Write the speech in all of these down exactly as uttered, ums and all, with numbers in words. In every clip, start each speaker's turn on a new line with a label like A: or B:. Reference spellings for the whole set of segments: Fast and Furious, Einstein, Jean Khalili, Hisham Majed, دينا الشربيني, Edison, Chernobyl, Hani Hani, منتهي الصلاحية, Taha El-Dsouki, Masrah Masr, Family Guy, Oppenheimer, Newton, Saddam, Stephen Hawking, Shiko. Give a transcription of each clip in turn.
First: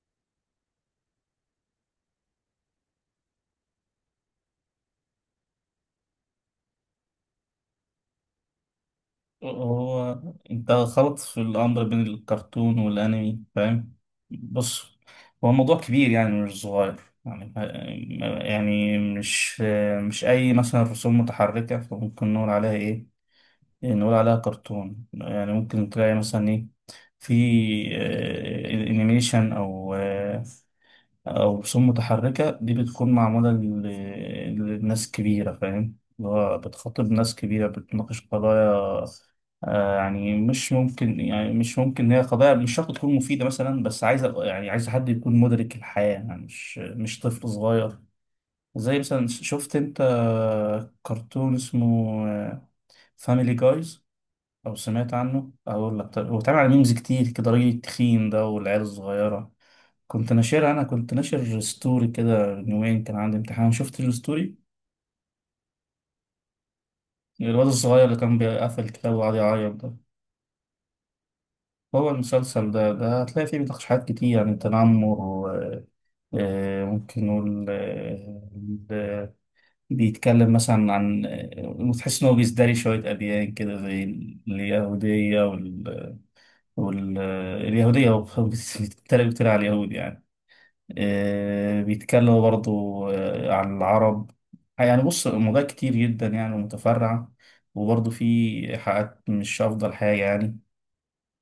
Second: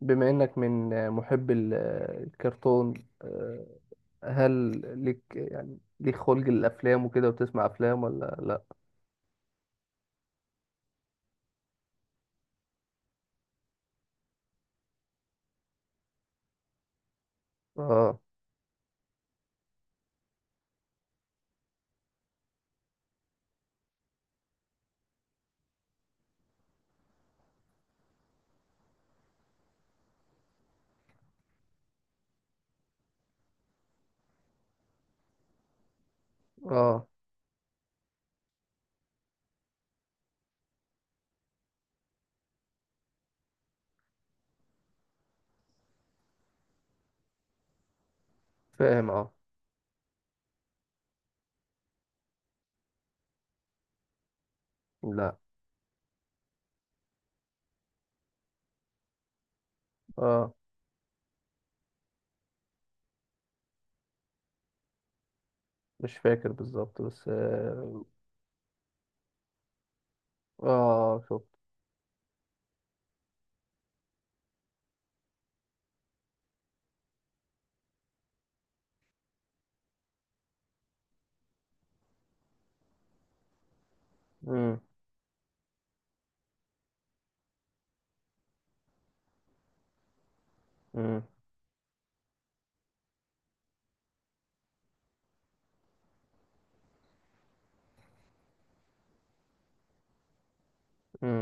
A: بما إنك من محب ال- الكرتون، آه، هل ليك يعني ليك خلق الأفلام وكده وتسمع أفلام ولا لأ؟
B: هو انت خلط في الامر بين الكرتون والانمي، فاهم؟ بص، هو الموضوع كبير يعني، مش صغير يعني.
A: آه
B: يعني مش مش اي مثلا رسوم متحركه فممكن نقول عليها ايه، نقول عليها كرتون يعني. ممكن تلاقي مثلا ايه، في آه، انيميشن او آه، أو رسوم متحركة، دي بتكون معمولة ل- لناس كبيرة، فاهم؟ اللي هو
A: آه.
B: بتخاطب ناس كبيرة، بتناقش قضايا. آه، يعني مش ممكن، يعني مش ممكن، هي قضايا مش شرط تكون مفيدة مثلا، بس عايزة يعني عايز حد يكون مدرك الحياة، يعني مش مش طفل صغير. زي
A: فاهم،
B: مثلا،
A: آه.
B: شفت انت كرتون اسمه فاميلي جايز او سمعت
A: لأ.
B: عنه؟ اقول لك طيب، هو اتعمل على ميمز كتير كده، راجل التخين ده والعيال الصغيرة كنت
A: آه.
B: ناشرها، انا كنت ناشر ستوري كده من يومين، كان عندي امتحان شفت الستوري،
A: مش فاكر بالظبط بس
B: الواد الصغير
A: آه.
B: اللي كان بيقفل الكتاب وقعد يعيط ده.
A: آه، شفت.
B: هو المسلسل ده، ده هتلاقي فيه بتحشيحات كتير، يعني تنمر و- آه، ممكن نقول آه، ب- بيتكلم مثلا عن آه، وتحس إن هو بيزدري شوية أديان كده، زي
A: مم.
B: اليهودية وال... وال... آه، اليهودية. هو بيتريق بيتريق على اليهود يعني.
A: مم.
B: آه، بيتكلموا برضو آه، عن العرب. يعني بص، موضوع كتير جدا يعني ومتفرع، وبرضو في حلقات مش أفضل حاجة يعني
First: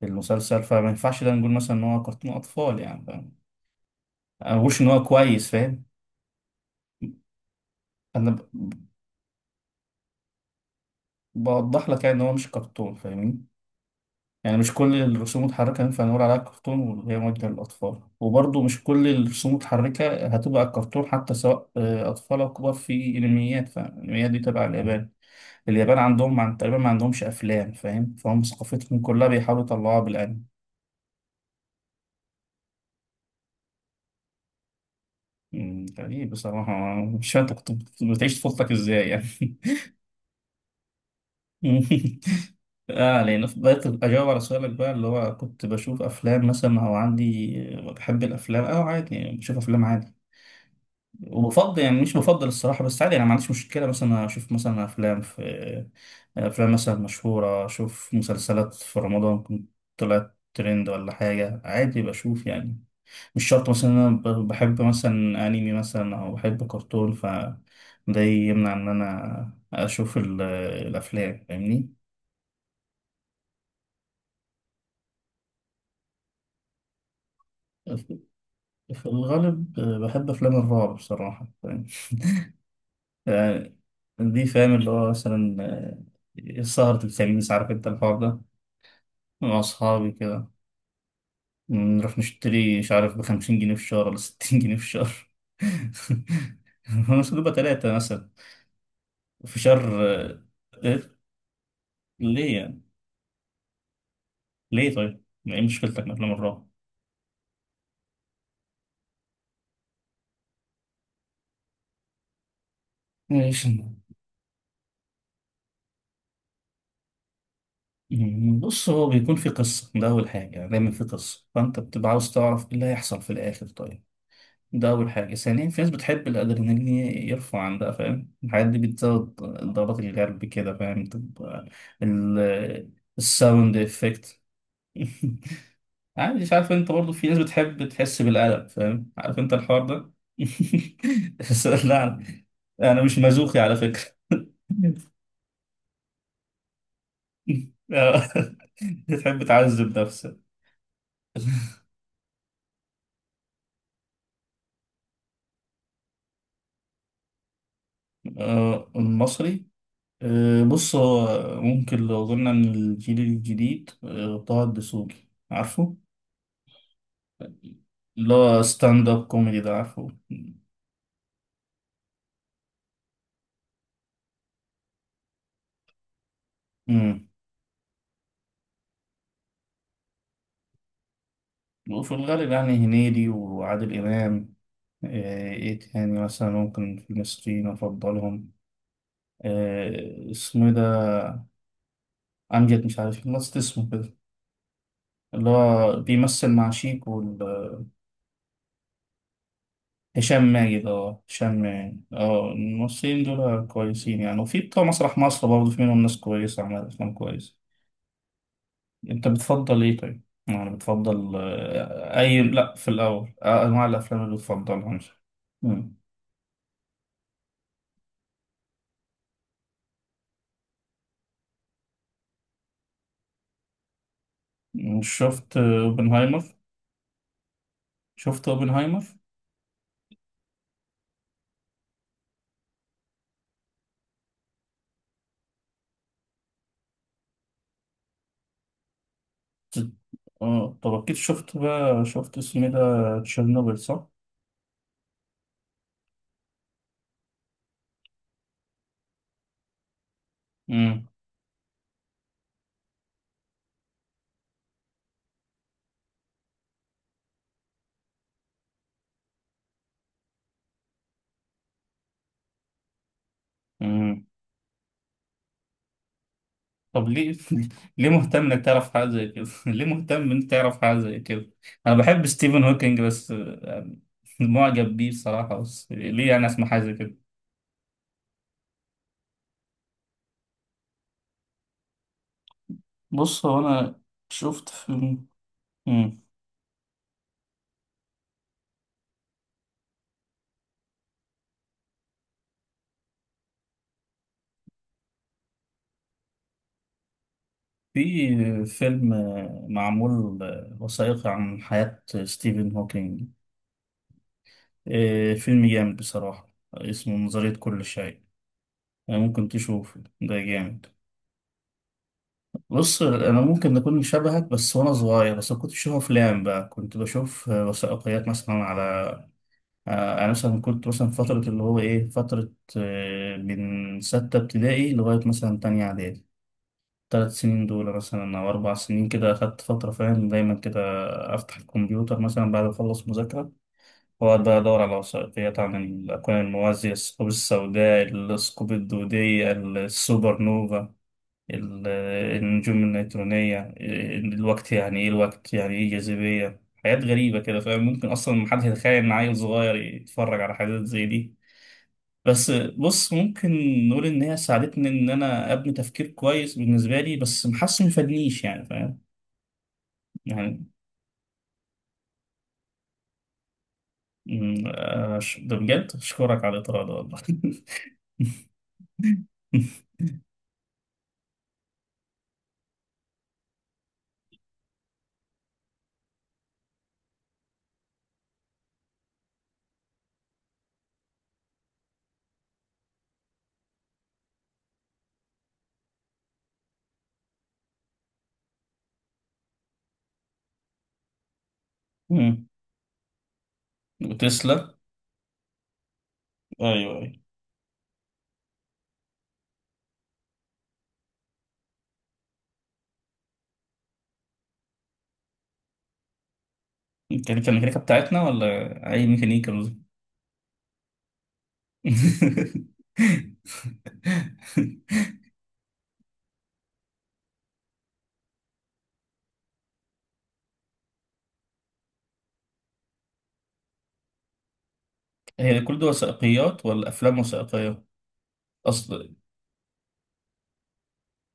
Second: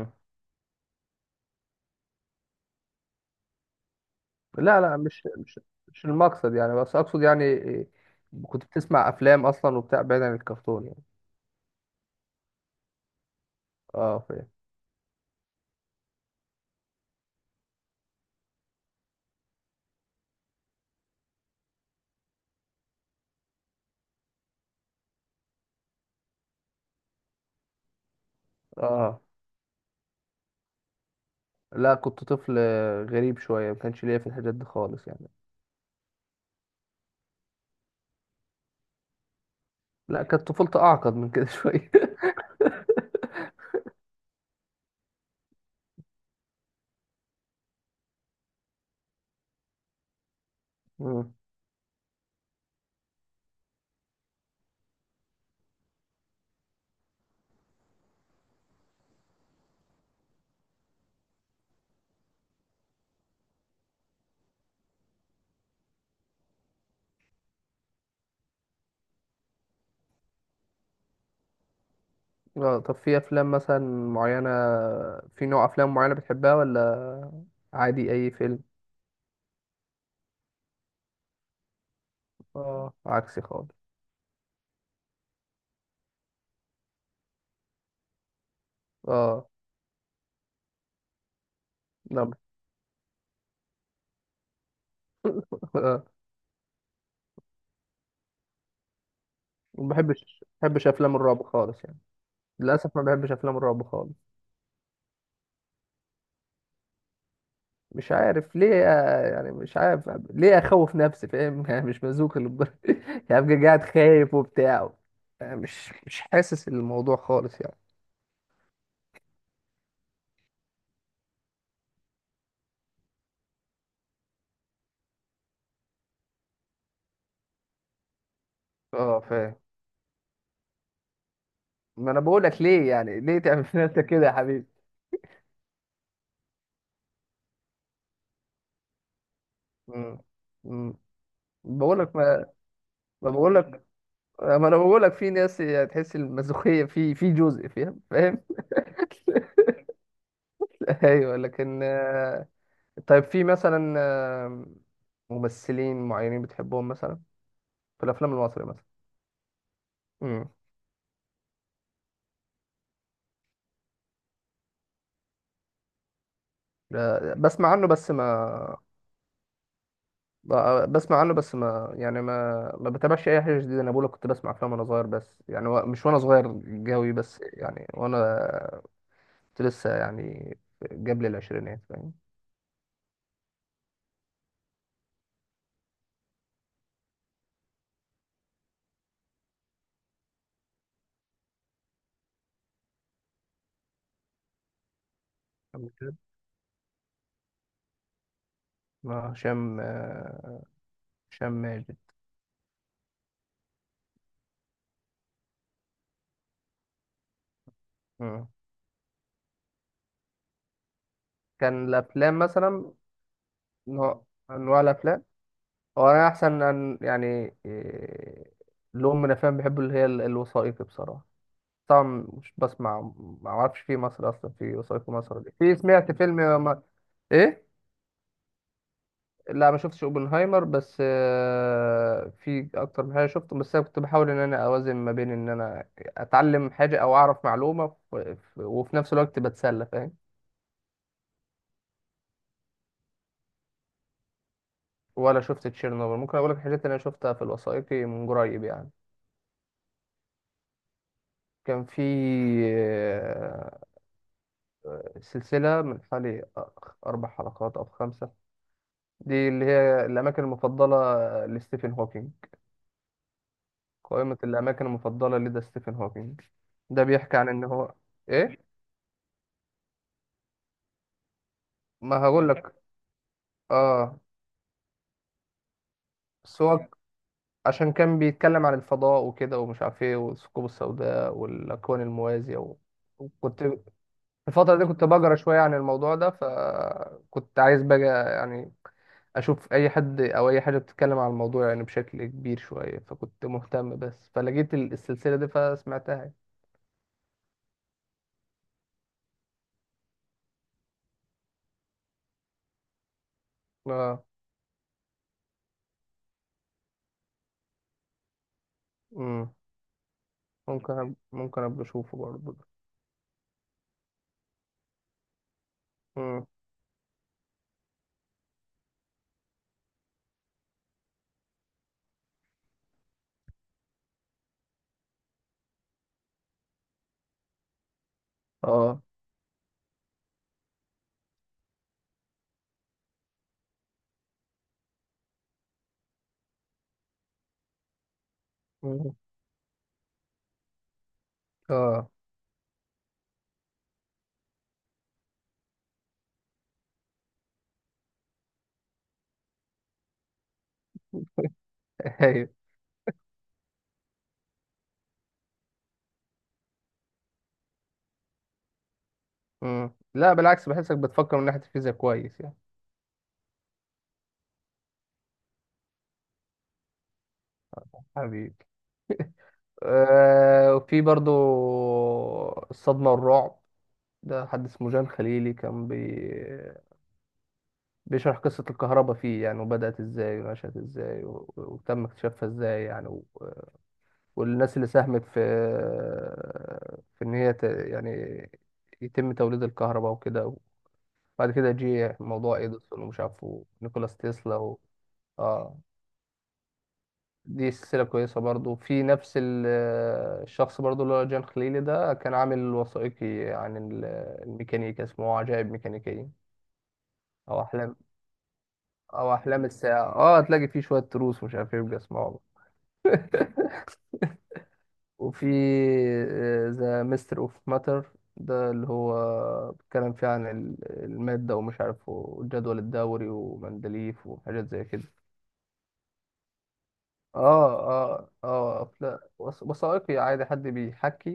B: في المسلسل، فما ينفعش ده نقول مثلا إن هو كرتون أطفال يعني، فاهم؟ أنا ما بقولش
A: لا،
B: إن
A: لا،
B: هو
A: مش
B: كويس
A: مش
B: فاهم.
A: مش المقصد يعني، بس أقصد يعني إيه،
B: أنا
A: كنت
B: ب-
A: بتسمع أفلام أصلا وبتاع، بعيد عن الكرتون يعني.
B: بوضح لك يعني إن هو مش كرتون، فاهمني؟
A: آه، فاهم.
B: يعني مش كل الرسوم المتحركة ينفع نقول عليها كرتون وهي موجهة للأطفال، وبرضو مش كل الرسوم المتحركة هتبقى كرتون حتى، سواء آه، أطفال أو كبار. في أنميات، فالأنميات دي تبع اليابان. اليابان عندهم عن تقريبا ما عندهمش أفلام، فاهم؟ فهم ثقافتهم
A: آه،
B: كلها بيحاولوا يطلعوها بالأنمي.
A: لا كنت طفل غريب شوية، ما كانش ليا في الحاجات دي خالص يعني.
B: مم، غريب بصراحة. مش فاهم أنت كنت كنت بتعيش طفولتك إزاي يعني.
A: لا، كانت طفولتي اعقد من كده شويه.
B: اه، لان بقيت اجاوب على سؤالك بقى، اللي هو كنت بشوف افلام مثلا او عندي بحب الافلام. اه، عادي يعني، بشوف افلام عادي
A: مم.
B: وبفضل، يعني مش بفضل الصراحه، بس عادي، انا ما عنديش مشكله مثلا اشوف مثلا افلام في افلام مثلا مشهوره، اشوف مسلسلات في رمضان، كنت طلعت ترند ولا حاجه، عادي بشوف يعني. مش شرط مثلا إن أنا ب- بحب مثلا أنمي مثلا أو بحب كرتون ف ده يمنع إن أنا أشوف ال- الأفلام، فاهمني؟
A: اه، طب في افلام مثلا معينه، في نوع افلام معينه بتحبها، ولا عادي اي فيلم؟
B: في الغالب بحب أفلام الرعب بصراحة، فاهم؟
A: اه، عكسي خالص.
B: يعني دي فاهم اللي هو مثلا آه، سهرة الخميس، عارف أنت الحوار ده،
A: اه،
B: مع أصحابي كده، نروح
A: لا.
B: نشتري مش عارف بخمسين جنيه في الشهر ولا ستين جنيه في الشهر.
A: آه.
B: هو مش بتبقى تلاتة مثلا في
A: ما
B: شهر؟ آه،
A: بحبش ما بحبش افلام
B: إيه؟
A: الرعب خالص يعني.
B: ليه يعني؟
A: للاسف ما بحبش افلام الرعب خالص.
B: ليه طيب؟ ما ايه مشكلتك من افلام الرعب؟
A: مش عارف ليه آه، يعني مش عارف ليه اخوف نفسي فاهم يعني مش مزوق للدرجه. يعني ابقى
B: ماشي.
A: قاعد خايف وبتاع، يعني مش مش حاسس الموضوع خالص يعني.
B: مم، بص، هو بيكون في قصة، ده أول حاجة يعني، دايما في قصة، فأنت بتبقى عاوز تعرف إيه اللي هيحصل في الآخر، طيب. ده أول حاجة. ثانيا، في ناس بتحب الأدرينالين يرفع عن ده، فاهم؟ الحاجات دي
A: اه،
B: بتزود
A: فاهم.
B: ضربات القلب كده، فاهم؟ تبقى
A: ما انا بقول لك،
B: ال-
A: ليه يعني ليه تعمل
B: الساوند
A: في نفسك كده يا
B: إفكت.
A: حبيبي؟
B: عادي، مش عارف، أنت برضو في ناس بتحب تحس بالقلق، فاهم؟ عارف أنت الحوار ده.
A: مم. مم.
B: بس
A: بقول لك
B: لا،
A: ما
B: أنا مش
A: ما بقول
B: مازوخي على
A: لك
B: فكرة.
A: ما انا بقول لك في ناس تحس المسوخيه في في جزء، فاهم،
B: آه.
A: فاهم.
B: تحب تعذب نفسك.
A: ايوه، لكن آه، طيب في مثلا آه، ممثلين معينين بتحبهم مثلا، في الافلام المصري مثلا؟
B: آه، المصري.
A: امم.
B: آه، بص، هو ممكن لو قلنا ان الجيل الجديد، آه، طه الدسوقي، عارفه؟
A: بسمع عنه بس
B: اللي هو
A: ما...
B: ستاند اب كوميدي ده، عارفه؟
A: ب- بسمع عنه، بس ما يعني ما ما بتابعش اي حاجه جديده. انا بقول لك كنت بسمع افلام وانا صغير، بس يعني و- مش وانا صغير قوي،
B: امم.
A: بس يعني وانا كنت لسه يعني قبل العشرينات فاهم.
B: وفي الغالب يعني هنيدي وعادل امام. آه، ايه تاني مثلا ممكن في المصريين افضلهم؟ آه، اسمه إيه ده؟ امجد مش عارف، نسيت اسمه كده، اللي
A: عم
B: هو
A: كده.
B: بيمثل مع شيكو.
A: اه، هشام،
B: هشام
A: آه،
B: ماجد. اه،
A: هشام
B: هشام
A: ماجد.
B: ماجد. اه، الممثلين دول كويسين يعني، وفي بتوع مسرح مصر برضه، في منهم ناس كويسة عملت أفلام كويسة.
A: مم.
B: أنت بتفضل إيه طيب؟ يعني بتفضل
A: كان
B: آه،
A: الافلام
B: أي، لأ، في
A: مثلا،
B: الأول آه، أنواع الأفلام
A: نوع
B: اللي
A: انواع
B: بتفضلها مثلا.
A: الافلام،
B: مم.
A: هو انا احسن أن يعني إيه، لون من الافلام بحبه اللي هي ال- الوثائقي بصراحه. طبعا مش بسمع، ما اعرفش في مصر اصلا في وثائقي،
B: مش
A: مصر دي
B: شفت
A: في
B: آه،
A: سمعت فيلم
B: أوبنهايمر؟
A: آه، ما... ايه.
B: شفت أوبنهايمر؟
A: لا، ما شفتش اوبنهايمر، بس آه، في اكتر من حاجه شفته، بس انا كنت بحاول ان انا اوازن ما بين ان انا اتعلم حاجه او اعرف معلومه، ف- ف- وفي نفس الوقت بتسلى فاهم.
B: اه، طب أكيد شفت بقى، شفت اسمه إيه ده، تشيرنوبل، صح؟
A: ولا شفت تشيرنوبل. ممكن اقول لك حاجات انا شفتها في الوثائقي من قريب يعني.
B: مم.
A: كان في آه، سلسله من حوالي اربع حلقات او خمسه، دي اللي هي الاماكن المفضله لستيفن هوكينج،
B: مم.
A: قائمه الاماكن المفضله لدى ستيفن هوكينج، ده
B: طب ليه؟
A: بيحكي عن ان هو.
B: ليه مهتم
A: ايه.
B: انك تعرف حاجه زي كده؟ ليه مهتم انك تعرف حاجه زي كده؟ انا
A: ما
B: بحب
A: هقول
B: ستيفن
A: لك.
B: هوكينج بس آه،
A: اه،
B: معجب بيه بصراحه، بس ليه انا
A: بس
B: اسمع حاجه
A: هو
B: زي كده؟
A: عشان كان بيتكلم عن الفضاء وكده ومش عارف ايه، والثقوب السوداء والاكوان الموازيه و...
B: بص هو
A: وكنت في
B: انا شفت
A: الفتره دي كنت
B: فيلم.
A: بقرا شويه عن الموضوع
B: مم.
A: ده، فكنت عايز بقى يعني اشوف اي حد او اي حاجه بتتكلم عن الموضوع يعني بشكل كبير شويه، فكنت مهتم، بس فلقيت ال- السلسله دي فسمعتها يعني.
B: في فيلم آه، معمول آه، وثائقي عن حياه ستيفن هوكينج.
A: اه.
B: آه، فيلم جامد بصراحه، اسمه نظريه كل شيء. آه، ممكن
A: امم.
B: تشوفه، ده جامد.
A: ممكن أب... ممكن ابقى اشوفه برضه.
B: بص، انا ممكن نكون شبهك، بس وانا صغير بس كنت بشوف افلام
A: امم.
B: بقى، كنت بشوف آه، وثائقيات مثلا على آه، انا مثلا كنت مثلا فتره، اللي هو ايه، فتره آه، من سته ابتدائي لغايه مثلا تانية اعدادي، ثلاث سنين دول مثلا او اربع
A: اه.
B: سنين كده اخدت فتره، فاهم؟ دايما كده افتح الكمبيوتر مثلا بعد ما اخلص مذاكره، واقعد بقى ادور على وثائقيات عن الاكوان الموازيه، الثقوب السوداء، الثقوب
A: مم.
B: الدوديه، السوبر نوفا، ال-
A: اه.
B: النجوم النيترونية، الوقت يعني إيه، الوقت يعني إيه، الجاذبية، حاجات غريبة كده، فاهم؟ ممكن أصلا محدش يتخيل إن عيل صغير يتفرج على حاجات زي دي.
A: ايوه.
B: بس بص، ممكن نقول إن هي ساعدتني إن أنا أبني تفكير كويس بالنسبة لي، بس محاسس مفادنيش يعني، فاهم؟
A: مم. لا،
B: يعني
A: بالعكس، بحسك بتفكر من ناحيه الفيزياء كويس يعني.
B: أمم، آه، ش- ده بجد أشكرك على الإطراء ده والله.
A: حبيبي. آه، وفي برضو الصدمة والرعب، ده حد اسمه جان خليلي كان بي... بيشرح قصة الكهرباء فيه يعني، وبدأت ازاي ونشأت ازاي و... وتم اكتشافها ازاي يعني، و... والناس اللي ساهمت في، في ان هي ت... يعني يتم توليد الكهرباء وكده، وبعد كده جه
B: أمم،
A: موضوع اديسون ومش عارف، ونيكولاس تسلا
B: وتسلا.
A: و... اه.
B: أيوه أيوه.
A: دي سلسلة كويسة برضو في نفس ال- الشخص برضو، اللي هو جان خليلي ده كان عامل وثائقي عن ال- الميكانيكا اسمه عجائب ميكانيكية،
B: كان كان
A: أو
B: الميكانيكا
A: أحلام
B: بتاعتنا ولا أي
A: أو
B: ميكانيكا؟
A: أحلام الساعة. اه، هتلاقي فيه شوية تروس ومش عارف ايه بيبقى اسمه. وفي ذا ميستر اوف ماتر ده، اللي هو بيتكلم فيه عن ال- المادة ومش عارف، والجدول الدوري ومندليف وحاجات زي كده.
B: هي كل دي وثائقيات ولا أفلام وثائقية؟
A: اه، اه، اه،
B: أصل،
A: لا، وث- وثائقي عادي حد بيحكي،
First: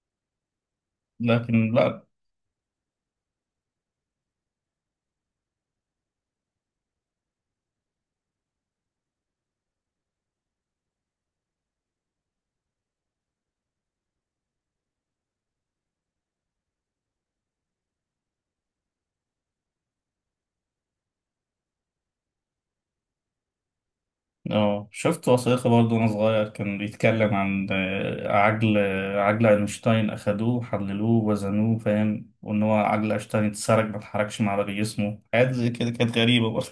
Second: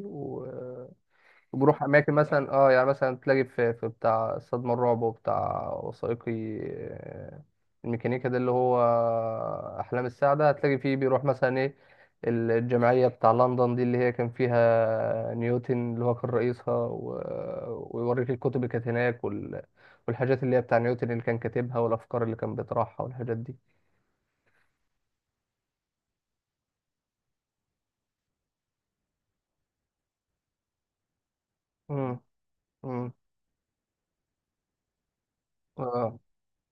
B: لكن
A: بروح
B: لا.
A: اماكن مثلا، اه يعني مثلا تلاقي في في بتاع صدمة الرعب وبتاع وثائقي، آه، الميكانيكا ده اللي هو احلام السعدة، هتلاقي فيه بيروح مثلا ايه، الجمعية بتاع لندن دي اللي هي كان فيها نيوتن اللي هو كان رئيسها، و- ويوريك الكتب اللي كانت هناك، وال... والحاجات اللي هي بتاع نيوتن اللي كان كاتبها، والافكار اللي كان بيطرحها والحاجات دي.
B: اه، شفت وثائقي برضه وأنا صغير، كان بيتكلم عن آه، عجل، عجل أينشتاين، أخدوه حللوه وزنوه،
A: امم.
B: فاهم؟ وإن هو عجل
A: امم.
B: أينشتاين اتسرق، ما اتحركش مع باقي جسمه، حاجات زي كده كانت
A: اه.
B: غريبة برضه.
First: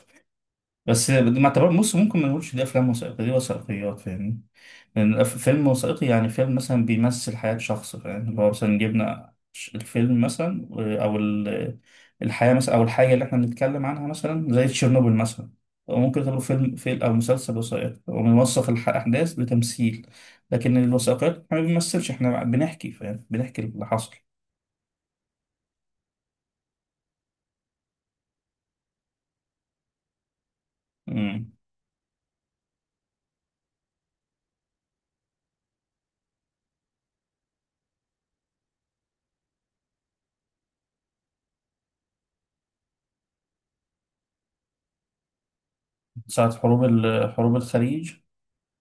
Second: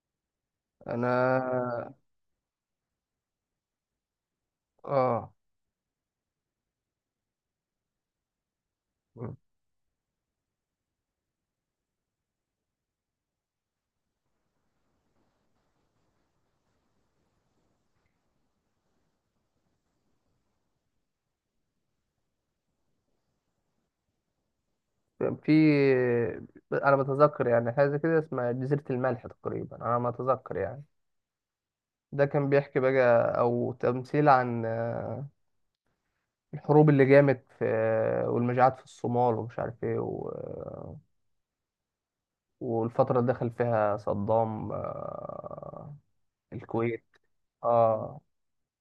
A: انا
B: بس ما اعتبر، بص، ممكن ما نقولش دي أفلام وثائقية، دي وثائقيات، فاهمني؟ يعني الأف-
A: اه
B: فيلم وثائقي يعني فيلم مثلا بيمثل حياة شخص، فاهم؟ اللي هو مثلا جبنا ش- الفيلم مثلا آه، أو ال- الحياة مثلا، أو الحاجة اللي احنا بنتكلم عنها مثلا زي تشيرنوبل مثلا، أو ممكن تعتبره فيلم، فيلم أو مسلسل وثائقي، وبنوثق الأحداث بتمثيل. لكن الوثائقيات احنا ما بنمثلش، احنا بنحكي، فاهم؟ بنحكي اللي حصل.
A: في انا بتذكر يعني حاجه كده اسمها جزيره الملح تقريبا، انا ما اتذكر يعني.
B: مم.
A: ده كان بيحكي بقى او تمثيل عن آه، الحروب اللي جامت في، آه، والمجاعات في الصومال ومش عارف ايه و- آه، والفتره اللي دخل فيها صدام، آه،
B: ساعة حروب
A: الكويت.
B: ال- حروب الخليج.
A: اه.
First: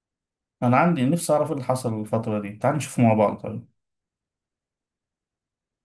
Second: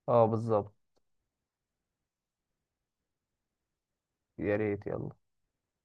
A: اه، بالظبط.
B: أنا عندي نفسي أعرف إيه اللي حصل الفترة دي، تعال نشوف مع بعض طيب.
A: يا ريت، يلا.